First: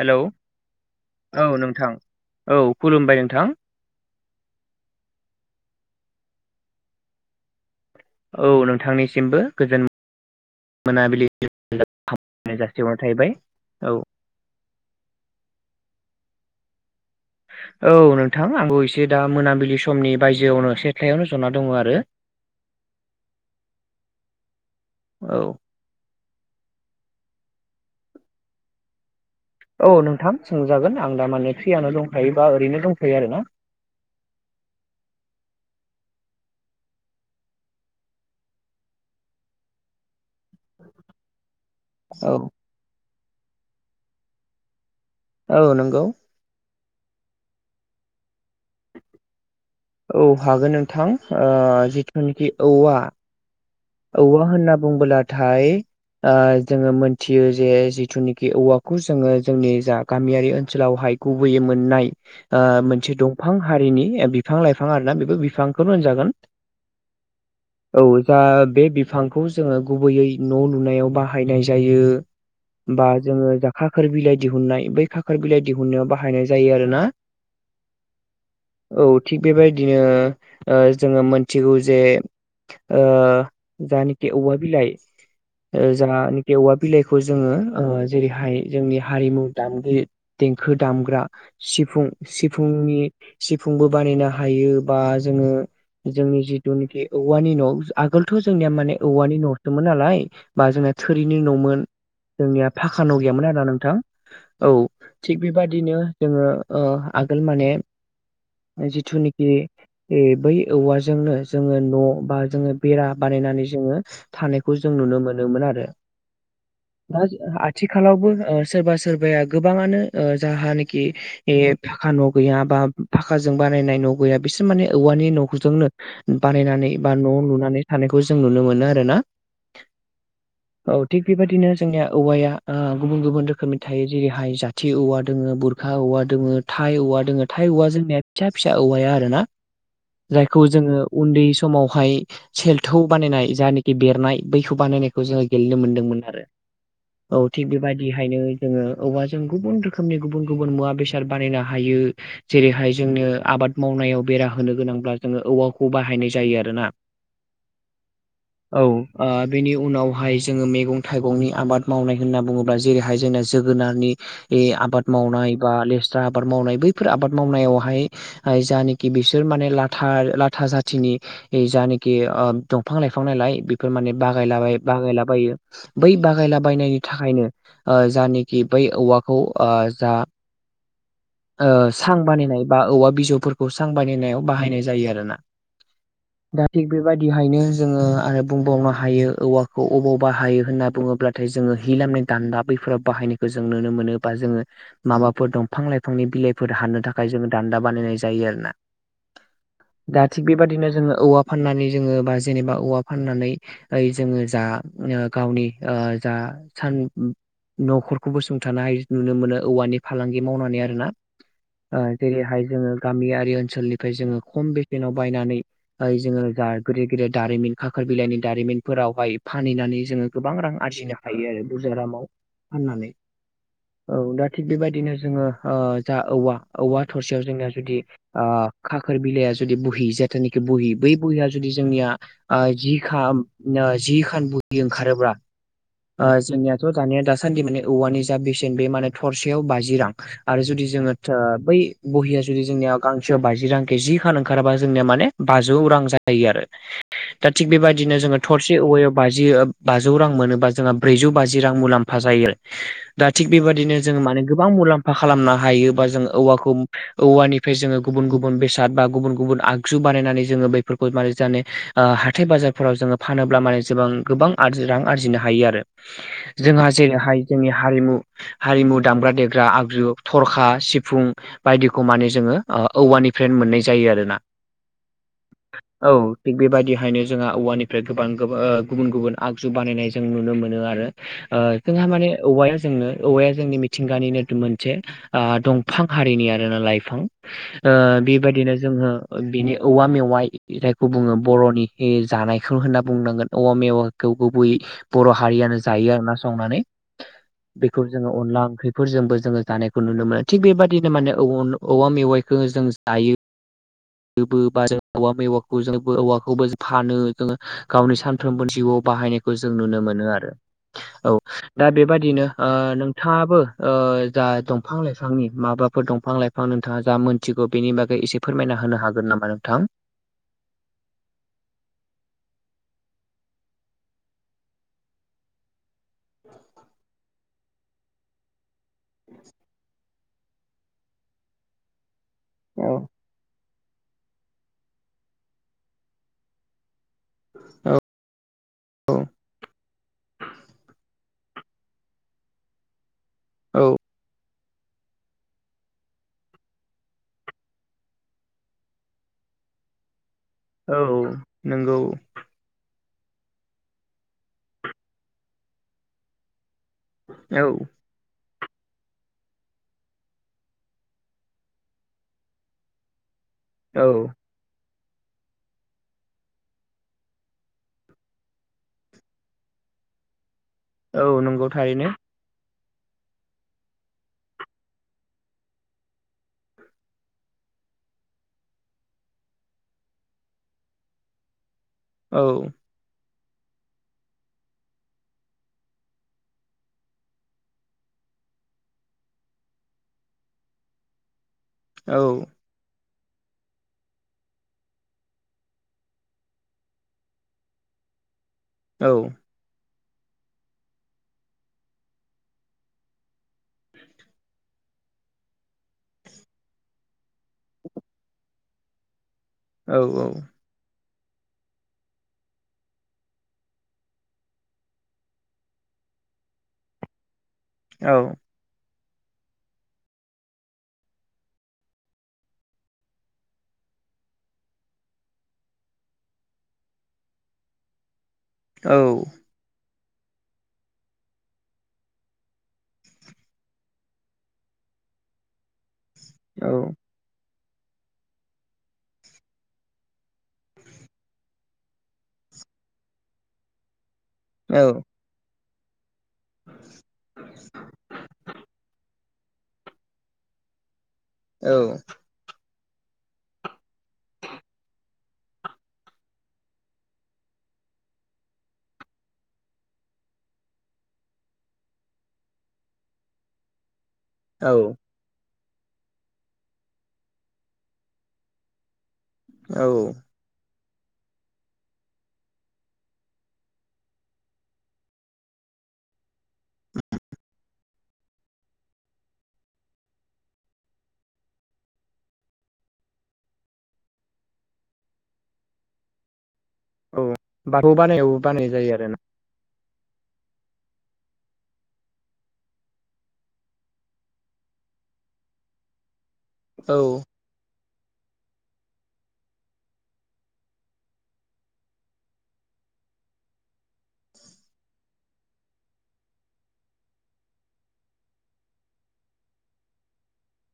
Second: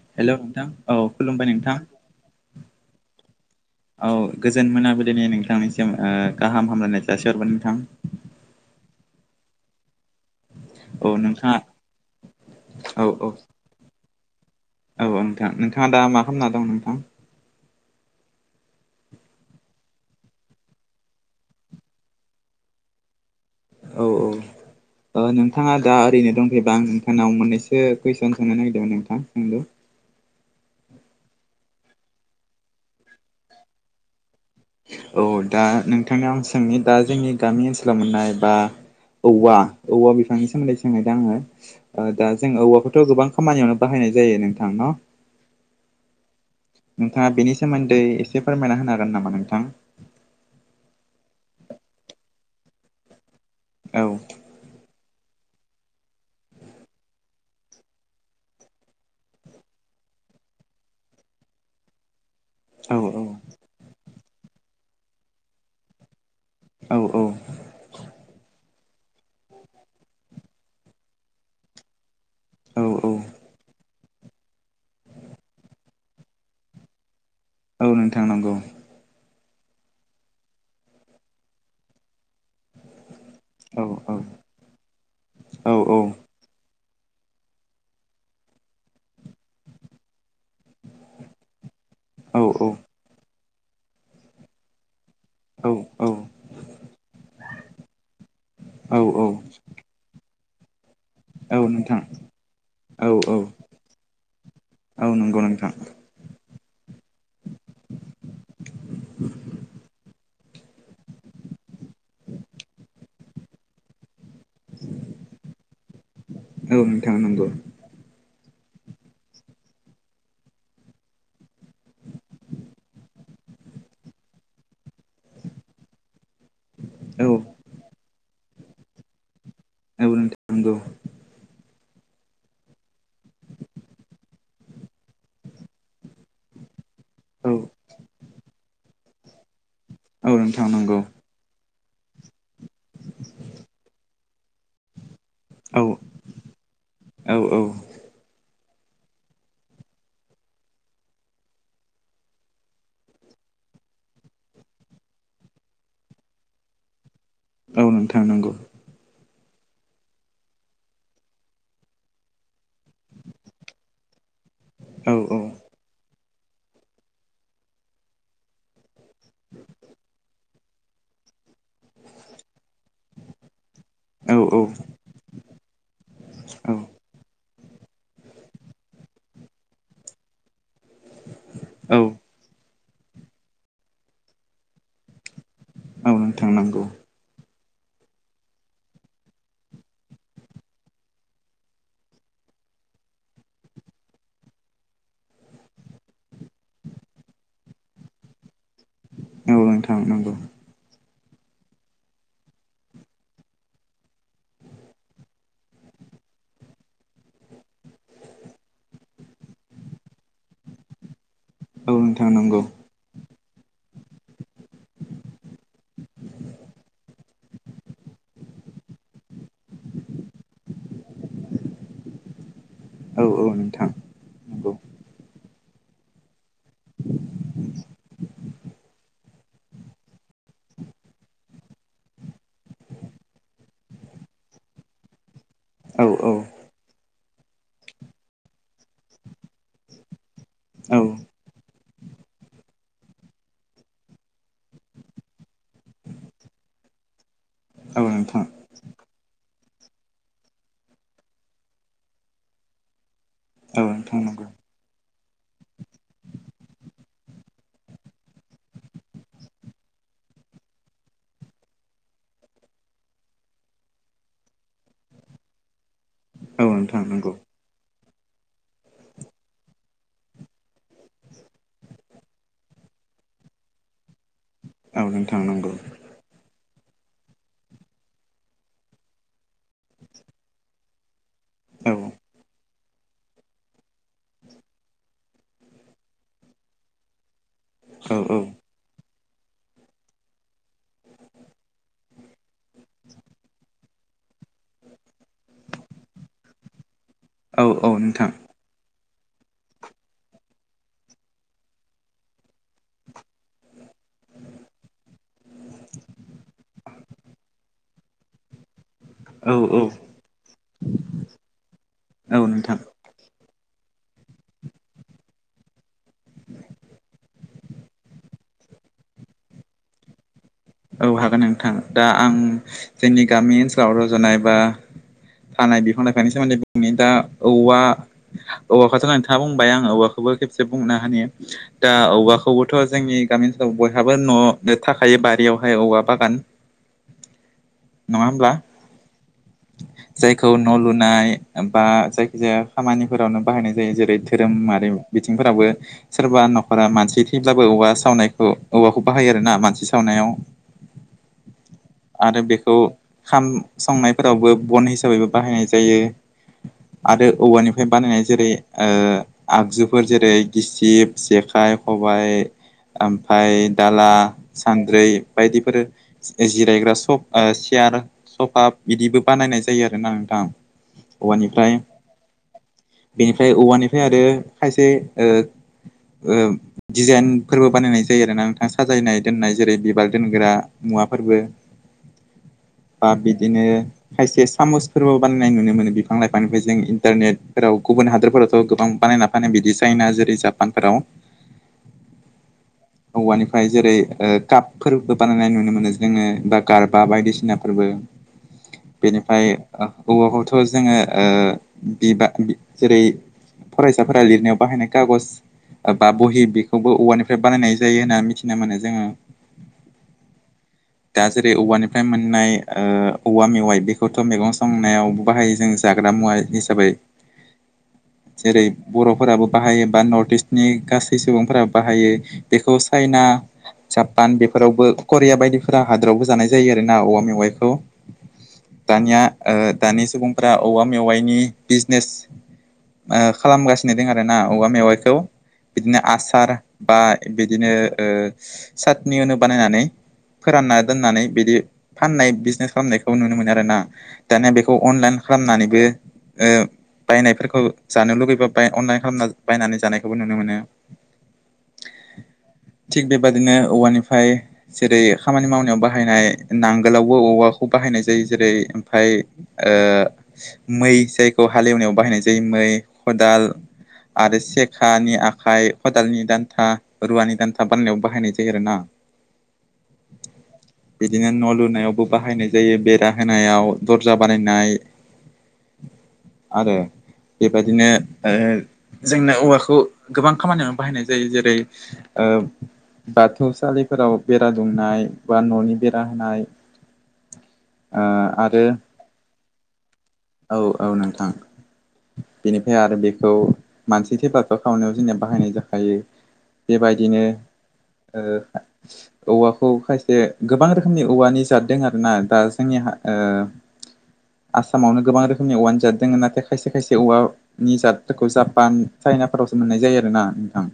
Hello hello नोंथां खुलुमबाय औ नोंथां औ खुलुमबाय नोंथां। औ गोजोन मोनाबोलिै नोंथांनिसिम गाहाम हामलायनाय जासिहरबाय नोंथां। औ नोंथांनिसिमबो गोजोन। औ मोनाबिलि नोंथाङा जारना औ थाहैबाय। औ औ औ नोंथां नोंथाङा दा मा खालामना दं नोंथां? औ नोंथां आंबो एसे दा मोनाबिलि समनि बायजोआवनो सेथायायावनो जना दङ आरो। औ औ ओ औ नोंथाङा दा ओरैनो दं। एबा आं नोंथांनाव मोननैसो कुइसन सोंनो नागिरदोंमोन नोंथां औ नोंथां सोंजागोन आं दा माने फ्रियनो दंखायोबा ओरैनो दंथयो आरो ना। औ दा नोंथांनाव आं सोंनि दा जोंनि गामि ओनसोलाव मोननाय बा? औवा औवा बिफांनि सोमोन्दै सोंनायदो आङो? ओ औ दा जों औवाखौथ‌ गोबां खामानियावनो बाहायनाय जायो नोंथां। औ नंगौ। नोंथाङा बेनि सोमोन्दै एसे फोरमायना होनो हागोन नामा नोंथां। औ हागोन नोंथां ओ‌ जिथुनिखि औवा। औ औवा होनना बुंबोलाथाय ओ जोङो मोनथियो जे जिथुनोखि औवाखौ जोङो जोंनि जा गामियारि ओनसोलावहाय। गुबैयै मोननाय। ओ औ मोनसे औ दंफां हारिनि बिफां लाइफां आरोना बेबो बिफांखौनो होनजागोन। औ औ। औ जा बे बिफांखौ जोङो गुबैयै न लुनायाव बाहायनाय जायो। औ औ बा जोङो जा खाखोर बिलाइ दिहुननाय बै खाखोर बिलाइ दिहुननायाव बाहायनाय जायो आरोना। औ नोंथां‌ नंगौ। औ थिग बेबायदिनो ओ‌‌ जोङो मोनथिगौ जे ओ औ औ जानिकि औवा बिलाइ औ ओ औ जोंहा औवा बिलाइखौ जोङो ओ जेरैहाय जोंनि हारिमु दामगिरि देंखो दामग्रा सिफुं औ सिफुंनि सिफुंबो बानायनो हायो। बा जोङो जोंनि जिथुनिखि औवानि न आगोलथ जोंनिया औ माने औवानि न नसोमोन नालाय बा जोंनिना थोरिनि औ नमोन नोंथां जोंनिया फाखा औ न' औ गैयामोन आरो‌ना नोंथां। औ नंगौ थिग नोंथां बेबादिनो जोङो ओ आगोल माने जिथुनिकि बै औवाजोंनो जोङो। न' बा जोङो बेरा बानायनानै जोङो। थानायखौ जों नुनो मोनोमोन आरो। औ नोंथां नंगौ आथिखालावबो ओ सोरबा सोरबाया गोबाङानो ओ जाहानोखि। ए फाखा न गैया बा फाखाजों बानायनाय न गैया बिसोर माने औवानि न'खजोंनो बानायनानै बा औ न लुनानै थानायखौ जों नुनो मोनो आरो ना। औ नोंथां नंगौ। औ थिग बेबादिनो जोंनिया औवाया ओ गुबुन गुबुन रोखोमनि थायो जेरैहाय जाथि औवा दोङो बुर खा औवा दोङो। थाइ औवा दोङो औ थाइ औवा जोंनिया फिसा फिसा औवाया आरो ना औ जायखौ नोंथां नंगौ जोङो उन्दै स समावहाय सेल्थौ बानायनाय जानोकि बेरनाय बैखौ बानायनायखौ जोङो। गेलेनो औ मोनदोंमोन आरो औ थिग बेबायदि। बेहायनो जोङो औवाजों गुबुन रोखोमनि गुबुन गुबुन मुवा बेसाद बानायनो हायो जेरैहाय जोंनो आबाद मावनायाव बेरा होनो गोनांब्ला जोङो औवाखौ बाहायनाय जायो आरोना। औ नोंथां नंगौ। औ ओ बेनि उनावहाय जोङो मैगं थाइगंनि आबाद मावनाय होनना बुङोब्ला जेरैहाय जोंनो जोगोनारनि इ औ आबाद औ मावनाय बा लेस्रा आबाद मावनाय बैफोर आबाद मावनायावहाय हाय जानिकि बिसोर माने लाथा लाथा जाथिनि जिनिक कि ओ दंफां लाइफां नायलाय बेफोर माने औ बागायलाबाय बागायलाबायो। बै बागायलाबायनायनि थाखायनो ओ जानोखि बै औवाखौ ओ जा ओ सां औ बानायनाय बा औवा बिजौफोरखौ सां बानायनायाव बाहायनाय जायो आरो ना। औ नोंथां नंगौ। बायदिहायनो जोङो आरो बुंबावनो हायो औवाखौ अबाव बाहायो होनना बुङोब्ला थाय जोङो हि लामनाय दान्दा बैफोराव बाहायनायखौ जों नुनो मोनो बा जोङो माबाफोर दंफां लाइफांनि बिलाइफोर हानो थाखाय जोङो दान्दा बानायनाय जायो आरो ना। औ नोंथां दा नंगौ थिग बेबादिनो जोङो औवा फाननानै जोङो बा जेनेबा औवा फाननानै ओइ जोङो जा गावनि जा ओ सान न'खरखौ गोसंथानो हाय नुनो मोनो औवानि फालांगि मावनानै आरो ना। औ ओ नोंथां नंगौ जेरैहाय जोङो गामियारि ओनसोलनिफ्राय जोङो खम बेसेनाव बायनानै ओइ जोङो जा गिदिर गिदिर दारिमिन खाखोर बिलाइनि दारिमिनफोरावहाय फानहैनानै जोङो गोबां रां आरजिनो हा थायो आरो बुरजारामाव फाननानै। औ औ नोंथां औ दा थिग नंगौ बेबायदिनो जोङो जा औवा औवा थरसेयाव जोंना जुदि आ खाखोर बिलाइाया जुदि बह जाथोनोखि बहि बै बहिया जुदि जोंनिया आ जिखाम ओ जिखान बुहि ओंखारोब्ला औ ओ औ जोंनियाथ' दानिया दासान्दि माने औवानि जा बेसेन बे माने थरसेयाव बाजि रां। आरो जुदि जोङो थो बै बहिया जुदि जोंनिया गांसेयाव बाजि रांखे जि खान ओंखाराबा जोंनिया माने बाज जौ रां जायो आरो दा थिग औ बेबायदिनो जोङो नोंथां थस बे औवायाव बाजि ओ बाजौ रां मोनोबा जोंहा ब्रैजौ बाजि रां मुलाम्फा जायो। [inaudible] दा थिग औ बेबायाददिनो नोंथां जोङो माने नंगौ गोबां मुलाम्फा खालामनो हायो बा जों औवाखौ औवानि बेजोङो गुबुन बेसाद बा गुबुन गुबुन आगु बानायनानै जोङो बेफोरखौ माने जाने हाथाय बाजारफोराव जोङो फानोब्ला माने जबां गोबां रां आरजिनो हायो आरो। औ जोंहा नोंथां नंगौ जेरैहाय जोंनि हारिमु हारिमु दामग्रा देग्रा आगजु थरखा सिफुं बायदिखौ माने जोङो औवानिफ्राय मोननाय जायो आरो ना। औ नोंथां नंगौ। औ थिग बेबायदिहायनो जोंहा औवानिफ्राय गोबां गोब ओ गुबुन गुबुन आगजु बानायनाय जों नुनो मोनो आरो। ओ जोंहा औ माने औवाया जोंनो औवाया जोंनि मिथिंगानिनो मोनसे आ दंफां हारिनि आरोना लाइफां ओ औ औ बेबायदिनो जोङो बिनि औवा मेवाइ जायखौ बुङो बर'नि जानायखौ होनना बुंनांगोन औवा मेवाखौ गुबैयै बर' हारियानो जायो आर ना संनानै औ औ बेखौ नोंथां जोङो अनला ओंख्रि फोरजोंबो जोङो जानायखौ नुनो मोनो थिग बेबदिनो माने औवा मेवाइखौ जों जायो बो। बा [unintelligible] औवाखौबो फानो जों गावनि सानफ्रोमबो जिउआव औ बाहायनायखौ जों औ नुनो मोनो आरो औ। दा औ बेबादिनो ओ नोंथां नोंथाङाबो जा दंफां लाइफांनि माबाफोर दंफां लाइफां नोंथाङा जा मोनथिगौ बेनि बागै एसे फोरमायना होनो हागोन नामा नोंथां। औ हागोन नोंथां। दा आं जोंनि गामि ओनसोलाव रज'नाय बा थानाय बिफां लाइ फानि सोमोन्दै बुंनि दा औवा औवाखौथ' नोंथाङा बुंबाय आं औवाखौबो खेबसे बुंनो हायो दा औबवाखौबोथ' औ जोंनि गामिन ओ बयहाबो न' थाखायो बारियावहाय औवा बागान। नङा होमब्ला? औ जायखौ न' लुनाय बा जायखिजाया खामानिफोरावनो बाहायनाय औ जायो जेरै धोरोमारि बिथिंफोरावबो सोरबा न'खरा मानसि थैब्लाबो औवा सावनायखौ औवाखौ बाहायो आरोना मानसि सावनायाव। औ नोंगौ। आरो बेखौ खाम संनायफोरावबो बन हिसाबैबो बाहायनाय जायो। आरो औ औवानिफ्राय बानायनाय जेरै आगजुफोर जेरै गिसिब, जेखाइ, खबाइ ओमफ्राय औ दाला, सान्द्रै बायदिफोर जिरायग्रा सफ ओ सियार सफा बिदिबो बानायनाय जायो आरो ना नोंथां औ नंगौ औवानिफ्राय। थारैनो बेनिफ्राय औवानिफ्राय आरो खायसे ओ डिजाइनफोरबो बानायनाय जायो आरोना नोंथां साजायनाय दोननाय जेरै बिबार दोनग्रा मुवाफोरबो औ। बा बिदिनो खायसे सामसफोरबो बानायनाय नुनो मोनो बिफां लाइफांनिफ्राय जों इन्टारनेटफोराव गुबुन हादरफोरावथ' गोबां बानायना माने बिदि चाइना जेरै जापानफोराव। औ। औवानिफ्राय जेरै ओ कापफोरबो बानायनाय नु नो मोनो जोङो बा गारबा बायदिसिनाफोरबो। औ बेनिफ्राय ओ औवाखौथ' जोङो बिबा जेरै फरायसाफोरा लिरनायाव बाहायनाय खागज बा बहि बेखौबो औवानिफ्राय बानायनाय जायो होननानै मिथिनो मोनो जोङो। औ औ। दा जेरै औवानिफ्राय मोननाय ओ औवा मेवाइ बेखौथ' मैगं संनायाव बाहायो जों जाग्रा मुवा हिसाबै। औ। जेरै बर'फोराबो बाहायो बा नर्थ इस्टनि गासै सुबुंफोराबो बाहायो। बेखौ चाइना, जापान बेफोरावबो करिया बायदि फोरा हादोरावबो जानाय जायो आर ना औवा मेवाइखौ। औ दानिया ओ दानि सुबुंफ्रा औवा मेवाइनि बिजनेस ओ खालामगासिनो दं आरो ना औवा मेवाइखौ बिदिनो आसार बा औ बिदिनो ओ साटनि होनो बानायनानै, फोरानना दोननानै बिदि फाननाय बिजनेस खालामनायखौ नुनो मोनो आरो ना दानिया बेखौ अनलाइन खालामनानैबो ओ बायनायफोरखौ जानो लुुबैबा बाय अनलाइन खालामना बायनानै जानायखौबो नुनो मोनो। औ। थिग बेबादिनो औवानिफ्राय जेरै खामानि मावनायाव बाहायनाय नांगोलावबो औवाखौ बाहायनाय जायो जेरै ओमफाय ओ मै जायखौ हालेवनायाव बाहायनाय जायो मै, खदाल आरो औ सेखानि आखाइ, खदालनि दान्था, रुवानि दान्था बानायनायाव बाहायनाय जायो आरो ना। औ। बिदिनो न' लुनायावबो बाहायनाय जायो बेरा होनायाव, दर्जा बानायनाय। आरो बेबायदिनो जोंनो औवाखौ गोबां खामानियावनो बाहायनाय जायो जेरै ओ बाथौ सालिफोराव बे रा दुमनाय बा न'नि बेरा होनाय। औ बाथौ ओ बानायावबो आरो बानाय जायो आरो ना। औ औ नोंथां। बेनिफ्राय आरो बेखौ मानसि थैबाथ' सावनायाव जोंनिया बाहायनाय जाखायो। औ बेबायदिनो ओ औवाखौ खायसे गोबां रोखोमनि औवानि जाद दों आरोना दा जोंनि हा ओ आसामावनो गोबां रोखोमनि औवानो जादोंमोन नाथाय खायसे खायसे औवा निजादफोरखौ जापान चाइनाफोरावसो मोननाय जायो आरोना नोंथां।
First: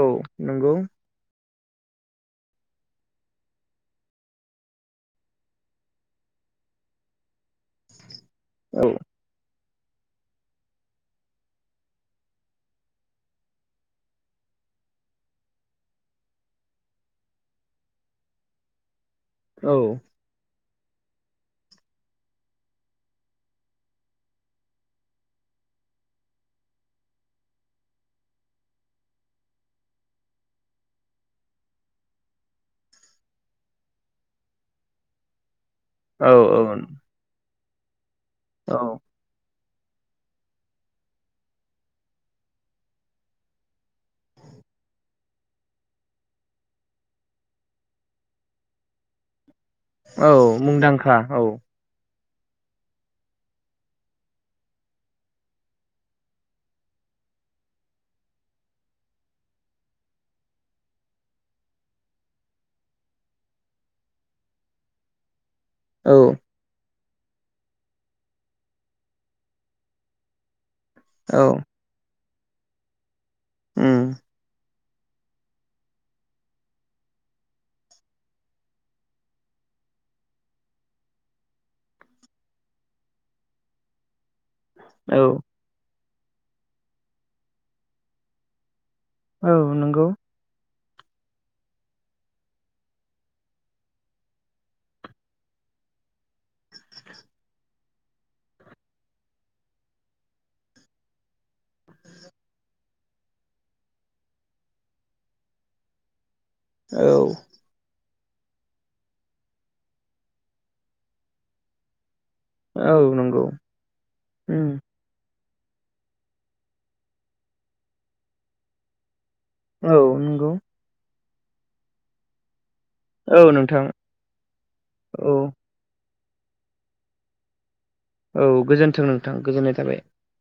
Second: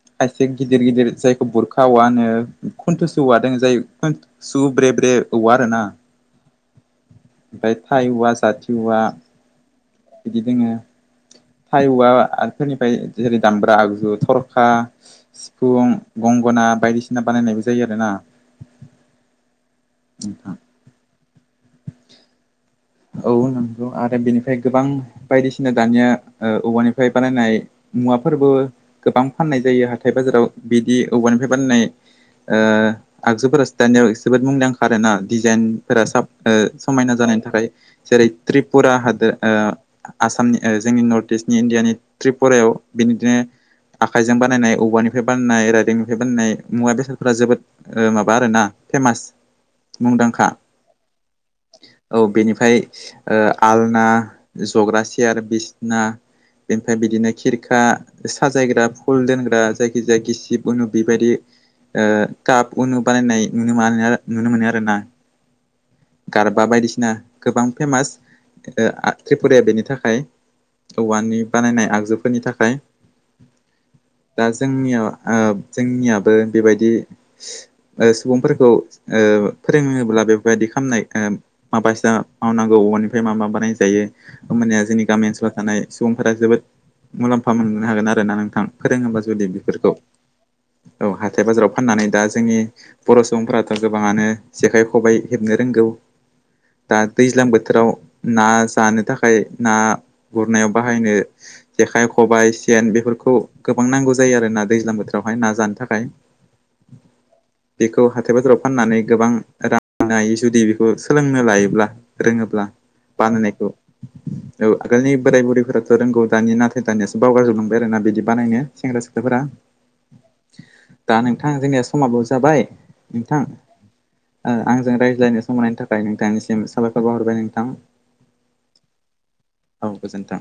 औ खायसे नंगौ गिदिर गिदिर जायखौ बुरखा औवा होनो। खन्थ'सो औवादों जाय खुन्सु ब्रे ब्रे औवा आरो ना। ओमफ्राय थाइ औवा जाथि औ औवा बिदि दोङो। थाय औवाफोरनिफ्राय जेरै दामब्रा आगजु थरखा। सिफुं गंगना बायदिसिना बानायनायबो जायो आरोना। औ। नोथां। औ नंगौ आरो बेनिफ्राय गोबां बायदिसिना दानिया ओ औवानिफ्राय बानायनाय। मुवाफोरबो गोबां फाननाय जायो हाथाय बाजाराव बिदि औवानिफ्राय बानानाय। ओ आगजुफोरा सि दानायाव जोबोद मुंदांखा आरोना डिजाइन फोरा साब औ समायना जानायनि थाखाय जेरै त्रिपुरा हादोर ओ आसामनि ओ जोंनि नर्थ इस्टनि इण्डियानि त्रिपुरायाव बिनिदिनो आखाइजों बानायनाय औवानिफ्राय बानायनाय राइदोंनिफ्राय बानायनाय मुवा बेसादफोरा जोबोद ओ माबा आरो ना फेमास। औ मुंदांखा मुंदांखा औ। औ बेनिफ्राय ओ आलना जग्रा सियार बिसना बेनिफ्राय बिदिनो खिरखा साजायग्रा फुल दोनग्रा जायखि जायाखि गिसिब उनु बेबायदि। ओ टाप उनु बानायनाय नुनो- नुनो मोनो आरोना औ। बा बायदिसिना गोबां फेमास ओ आ त्रिपुराया बेनि थाखाय। औवानि औ बानायनाय आगजुफोरनि थाखाय। दा जोंनियाव ओ जोंनियाबो बेबायदि ओ सुबुंफोरखौ ओ फोरोङोब्ला बेफोरबायदि खालामानाय ओ माबासा मावनांगौ औबवानिफ्राय मा मा बानायजायो होमबानिया जोंनि गामि ओनसोलाव थानाय सुबुंफोरा जोबोद मुलाम्फा मोननो हागोन आरोना नोंथां फोरोङोबा जुदि औ बेफोरखौ। नंगौ औ हाथाय बाजाराव फाननानै दा जोंनि बर' सुबुंफोराथ' गोबाङानो जेखाइ खबाइ हेबनो रोंगौ दा दैज्लां बोथोराव ना जानो थाखाय ना गुरनायाव बाहायनो जेखाइ खबाइ सेन बेफोरखौ गोबां नांगौ जायो आरोना दैज्लां बोथोरावहाय ना जानो थाखाय। [inaudible] औ बेखौ हाथाय बाजाराव फाननानै गोबां मोननो हाथों जुदि बेखौ सोलोंनो लायोब्ला। रोङोब्ला औ नंगौ बानायनायखौ। औ औ आगोलनि बोराय बुरैफोराथ' रोंगौ दानिया नाथाय दानियासो बावगार जोबलांबाय आरो ना बिदि बानायनो सेंग्रा सिख्लाफोरा। औ नंगौ। दा नोंथां जोंनिया समाबाव जाबाय। नोंथां ओ आंजों औ रायज्लायनो सम होनायनि थाखाय नोंथांनिसिम साबायखर बावहरबाय नोंथां। औ गोजोन्थों नोंथां गोजोननाय औ थाबाय। गोजोन्थों